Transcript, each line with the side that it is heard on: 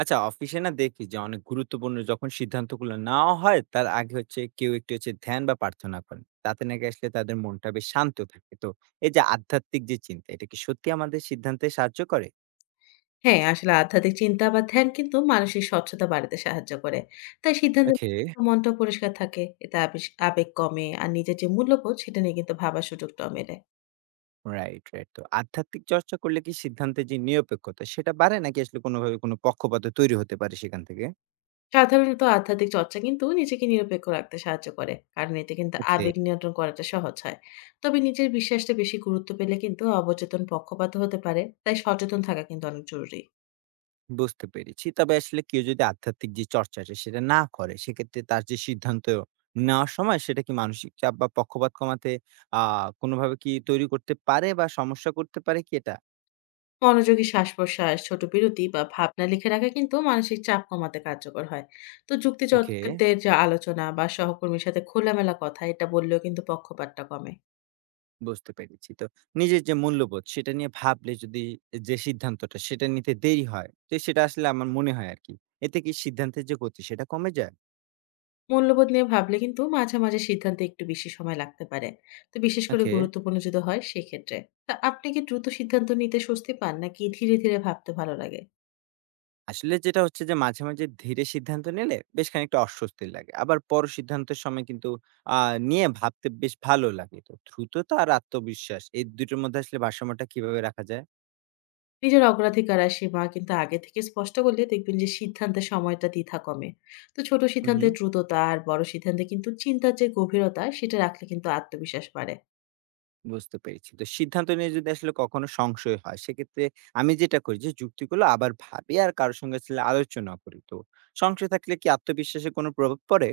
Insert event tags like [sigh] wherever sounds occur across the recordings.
right: আচ্ছা অফিসে না দেখি যে অনেক গুরুত্বপূর্ণ যখন সিদ্ধান্তগুলো নেওয়া হয় তার আগে কেউ একটু ধ্যান বা প্রার্থনা করেন তাতে নাকি আসলে তাদের মনটা বেশ শান্ত থাকে। তো এই যে আধ্যাত্মিক যে চিন্তা এটা কি সত্যি আমাদের সিদ্ধান্তে সাহায্য করে?
left: হ্যাঁ, আসলে আধ্যাত্মিক চিন্তা বা ধ্যান কিন্তু মানসিক স্বচ্ছতা বাড়াতে সাহায্য করে। তাই সিদ্ধান্ত
right: ওকে।
left: মনটাও [unintelligible] পরিষ্কার থাকে। এতে আবেগ কমে আর নিজের যে মূল্যবোধ সেটা নিয়ে কিন্তু ভাবার সুযোগটাও মেলে।
right: রাইট রাইট তো আধ্যাত্মিক চর্চা করলে কি সিদ্ধান্তের যে নিরপেক্ষতা সেটা বাড়ে নাকি আসলে কোনোভাবে কোনো পক্ষপাত তৈরি হতে পারে সেখান থেকে?
left: সাধারণত আধ্যাত্মিক চর্চা কিন্তু নিজেকে নিরপেক্ষ রাখতে সাহায্য করে। কারণ এতে কিন্তু
right: ওকে,
left: আবেগ নিয়ন্ত্রণ করাটা সহজ হয়। তবে নিজের বিশ্বাসটা বেশি গুরুত্ব পেলে কিন্তু অবচেতন পক্ষপাত হতে পারে। তাই সচেতন থাকা কিন্তু অনেক জরুরি।
right: বুঝতে পেরেছি। তবে আসলে কেউ যদি আধ্যাত্মিক যে চর্চাটা সেটা না করে, সেক্ষেত্রে তার যে সিদ্ধান্ত নেওয়ার সময় সেটা কি মানসিক চাপ বা পক্ষপাত কমাতে আ কোনোভাবে কি তৈরি করতে পারে বা সমস্যা করতে পারে কি এটা?
left: মনোযোগী শ্বাস-প্রশ্বাস, ছোট বিরতি বা ভাবনা লিখে রাখা কিন্তু মানসিক চাপ কমাতে কার্যকর হয়। তো
right: ওকে,
left: যুক্তিতর্কের যে আলোচনা বা সহকর্মীর সাথে খোলামেলা কথা এটা বললেও কিন্তু পক্ষপাতটা কমে।
right: বুঝতে পেরেছি। তো নিজের যে মূল্যবোধ সেটা নিয়ে ভাবলে যদি যে সিদ্ধান্তটা সেটা নিতে দেরি হয়, তো সেটা আসলে আমার মনে হয় আরকি। এতে কি সিদ্ধান্তের যে গতি সেটা কমে যায়?
left: মূল্যবোধ নিয়ে ভাবলে কিন্তু মাঝে মাঝে সিদ্ধান্তে একটু বেশি সময় লাগতে পারে। তো বিশেষ করে
right: ওকে।
left: গুরুত্বপূর্ণ যদি হয় সেক্ষেত্রে। তা আপনি কি দ্রুত সিদ্ধান্ত নিতে স্বস্তি পান নাকি ধীরে ধীরে ভাবতে ভালো লাগে?
right: আসলে যেটা হচ্ছে যে মাঝে, মাঝে ধীরে সিদ্ধান্ত নিলে বেশ খানিকটা অস্বস্তি লাগে। আবার বড় সিদ্ধান্তের সময় কিন্তু আ নিয়ে ভাবতে বেশ ভালো লাগে। তো দ্রুততা আর আত্মবিশ্বাস এই দুটোর মধ্যে আসলে ভারসাম্যটা কিভাবে রাখা যায়?
left: নিজের অগ্রাধিকার আর সীমা কিন্তু আগে থেকে স্পষ্ট করলে দেখবেন যে সিদ্ধান্তের সময়টা দ্বিধা কমে। তো ছোট
right: হুম।
left: সিদ্ধান্তের দ্রুততা আর বড় সিদ্ধান্তে কিন্তু চিন্তার যে গভীরতা সেটা রাখলে কিন্তু আত্মবিশ্বাস বাড়ে।
right: বুঝতে পেরেছি। তো সিদ্ধান্ত নিয়ে যদি আসলে কখনো সংশয় হয়, সেক্ষেত্রে আমি যেটা করি যে যুক্তিগুলো আবার ভাবি আর কারো সঙ্গে আসলে আলোচনা করি। তো সংশয় থাকলে কি আত্মবিশ্বাসে কোনো প্রভাব পড়ে?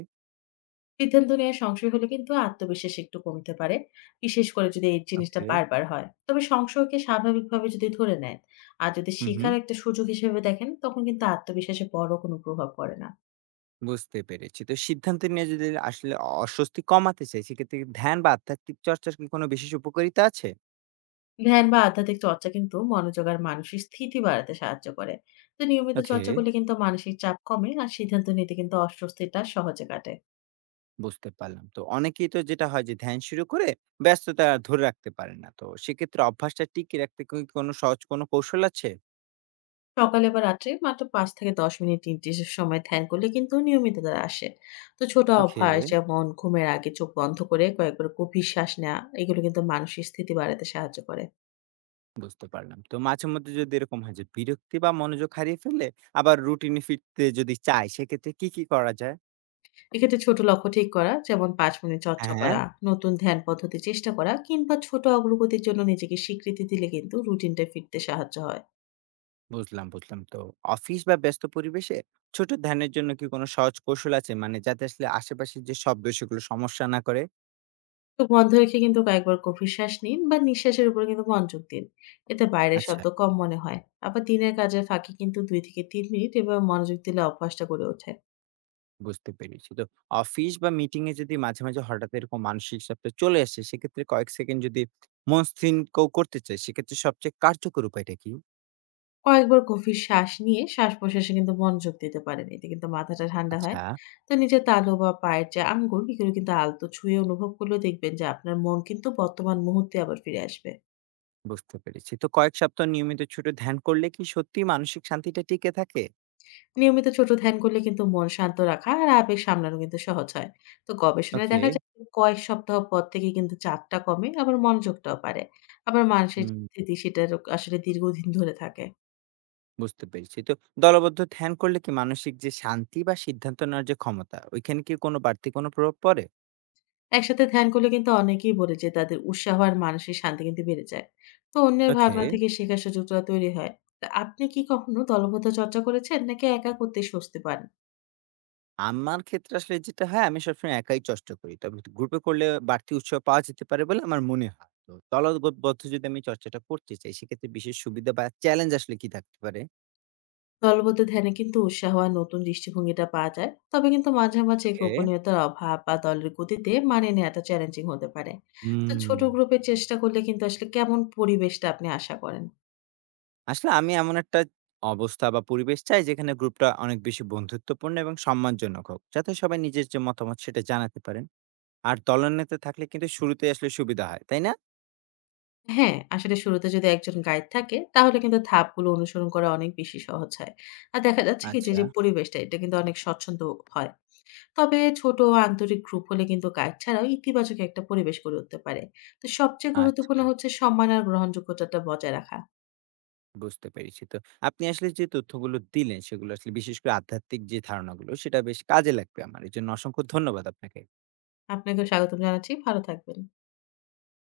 left: সিদ্ধান্ত নেওয়ার সংশয় হলে কিন্তু আত্মবিশ্বাস একটু কমতে পারে। বিশেষ করে যদি এই জিনিসটা
right: ওকে।
left: বারবার হয়। তবে সংশয়কে স্বাভাবিকভাবে যদি ধরে নেন আর যদি
right: হুম।
left: শেখার একটা সুযোগ হিসেবে দেখেন, তখন কিন্তু আত্মবিশ্বাসে বড় কোনো প্রভাব পড়ে না।
right: বুঝতে পেরেছি। তো সিদ্ধান্ত নিয়ে যদি আসলে অস্বস্তি কমাতে চাই, সেক্ষেত্রে কি ধ্যান বা আধ্যাত্মিক চর্চার কি কোনো বিশেষ উপকারিতা আছে?
left: ধ্যান বা আধ্যাত্মিক চর্চা কিন্তু মনোযোগ আর মানসিক স্থিতি বাড়াতে সাহায্য করে। তো নিয়মিত
right: ওকে,
left: চর্চা করলে কিন্তু মানসিক চাপ কমে আর সিদ্ধান্ত নিতে কিন্তু অস্বস্তিটা সহজে কাটে।
right: বুঝতে পারলাম। তো অনেকেই তো যেটা হয় যে ধ্যান শুরু করে ব্যস্ততা আর ধরে রাখতে পারে না। তো সেক্ষেত্রে অভ্যাসটা টিকিয়ে রাখতে কি কোনো সহজ কোনো কৌশল আছে?
left: সকালে বা রাত্রে মাত্র পাঁচ থেকে দশ মিনিট নির্দিষ্ট সময় ধ্যান করলে কিন্তু নিয়মিততা আসে। তো ছোট
right: ওকে,
left: অভ্যাস যেমন ঘুমের আগে চোখ বন্ধ করে কয়েকবার গভীর শ্বাস নেওয়া এগুলো কিন্তু মানসিক স্থিতি বাড়াতে সাহায্য করে।
right: বুঝতে পারলাম। তো মাঝেমধ্যে যদি এরকম হয় যে বিরক্তি বা মনোযোগ হারিয়ে ফেললে আবার রুটিনে ফিরতে যদি চাই, সেক্ষেত্রে কি করা যায়?
left: এক্ষেত্রে ছোট লক্ষ্য ঠিক করা, যেমন পাঁচ মিনিট চর্চা
right: হ্যাঁ।
left: করা, নতুন ধ্যান পদ্ধতি চেষ্টা করা কিংবা ছোট অগ্রগতির জন্য নিজেকে স্বীকৃতি দিলে কিন্তু রুটিনটা ফিরতে সাহায্য হয়।
right: বুঝলাম। তো অফিস বা ব্যস্ত পরিবেশে ছোট ধ্যানের জন্য কি কোনো সহজ কৌশল আছে? মানে যাতে আসলে আশেপাশের যে শব্দ সেগুলো সমস্যা না করে?
left: চোখ বন্ধ রেখে কিন্তু কয়েকবার গভীর শ্বাস নিন বা নিঃশ্বাসের উপরে কিন্তু মনোযোগ দিন। এতে বাইরের
right: আচ্ছা,
left: শব্দ কম মনে হয়। আবার দিনের কাজের ফাঁকে কিন্তু ২ থেকে ৩ মিনিট এভাবে মনোযোগ দিলে অভ্যাসটা গড়ে ওঠে।
right: বুঝতে পেরেছি। তো অফিস বা মিটিং এ যদি মাঝে, মাঝে হঠাৎ এরকম মানসিক চাপ চলে আসে, সেক্ষেত্রে কয়েক সেকেন্ড যদি মন স্থির কেউ করতে চায়, সেক্ষেত্রে সবচেয়ে কার্যকর উপায়টা কি?
left: কয়েকবার গভীর শ্বাস নিয়ে শ্বাস-প্রশ্বাসে কিন্তু মনোযোগ দিতে পারেন। এতে কিন্তু মাথাটা ঠান্ডা হয়।
right: আচ্ছা,
left: তো নিজের তালু বা পায়ের যে আঙ্গুল এগুলো কিন্তু আলতো ছুঁয়ে অনুভব করলেও দেখবেন যে আপনার মন কিন্তু বর্তমান মুহূর্তে আবার ফিরে আসবে।
right: বুঝতে পেরেছি। তো কয়েক সপ্তাহ নিয়মিত ছোট ধ্যান করলে কি সত্যিই মানসিক শান্তিটা টিকে থাকে?
left: নিয়মিত ছোট ধ্যান করলে কিন্তু মন শান্ত রাখা আর আবেগ সামলানো কিন্তু সহজ হয়। তো গবেষণায়
right: ওকে,
left: দেখা যায় যে কয়েক সপ্তাহ পর থেকে কিন্তু চাপটা কমে আবার মনোযোগটাও বাড়ে। আবার মানুষের যে
right: হুম।
left: স্থিতি সেটারও আসলে দীর্ঘদিন ধরে থাকে।
right: বুঝতে পেরেছি। তো দলবদ্ধ ধ্যান করলে কি মানসিক যে শান্তি বা সিদ্ধান্ত নেওয়ার যে ক্ষমতা, ওইখানে কি কোনো বাড়তি কোনো প্রভাব পড়ে?
left: একসাথে ধ্যান করলে কিন্তু অনেকেই বলে যে তাদের উৎসাহ আর মানসিক শান্তি কিন্তু বেড়ে যায়। তো অন্যের
right: ওকে।
left: ভাবনা থেকে শেখার সুযোগটা তৈরি হয়। তা আপনি কি কখনো দলগত চর্চা করেছেন নাকি একা করতে স্বস্তি পান?
right: আমার ক্ষেত্রে আসলে যেটা হয় আমি সবসময় একাই চর্চা করি। তবে গ্রুপে করলে বাড়তি উৎসাহ পাওয়া যেতে পারে বলে আমার মনে হয়। তো দলবদ্ধ যদি আমি চর্চাটা করতে চাই সেক্ষেত্রে বিশেষ সুবিধা বা চ্যালেঞ্জ আসলে কি থাকতে পারে?
left: দলবদ্ধ ধ্যানে কিন্তু উৎসাহ আর নতুন দৃষ্টিভঙ্গিটা পাওয়া যায়, তবে কিন্তু মাঝে মাঝে
right: ওকে।
left: গোপনীয়তার অভাব বা দলের গতিতে মানিয়ে নেওয়াটা চ্যালেঞ্জিং হতে পারে। তো
right: হুম,
left: ছোট গ্রুপে চেষ্টা করলে কিন্তু আসলে কেমন পরিবেশটা আপনি আশা করেন?
right: আসলে আমি এমন একটা অবস্থা বা পরিবেশ চাই যেখানে গ্রুপটা অনেক বেশি বন্ধুত্বপূর্ণ এবং সম্মানজনক হোক। যাতে সবাই নিজের যে মতামত সেটা জানাতে পারেন। আর দলনেতা থাকলে কিন্তু শুরুতেই আসলে সুবিধা হয়, তাই না?
left: হ্যাঁ, আসলে শুরুতে যদি একজন গাইড থাকে তাহলে কিন্তু ধাপগুলো অনুসরণ করা অনেক বেশি সহজ হয়। আর দেখা যাচ্ছে কি যে
right: আচ্ছা,
left: যে পরিবেশটা এটা কিন্তু অনেক স্বচ্ছন্দ হয়। তবে ছোট ও আন্তরিক গ্রুপ হলে কিন্তু গাইড ছাড়াও ইতিবাচক একটা পরিবেশ গড়ে উঠতে পারে। তো সবচেয়ে গুরুত্বপূর্ণ
right: আচ্ছা।
left: হচ্ছে সম্মান আর গ্রহণযোগ্যতাটা বজায় রাখা।
right: বুঝতে পেরেছি। তো আপনি আসলে যে তথ্যগুলো দিলেন সেগুলো আসলে বিশেষ করে আধ্যাত্মিক যে ধারণাগুলো সেটা বেশ কাজে লাগবে আমার। এজন্য অসংখ্য ধন্যবাদ আপনাকে।
left: আপনাকেও স্বাগতম জানাচ্ছি। ভালো থাকবেন।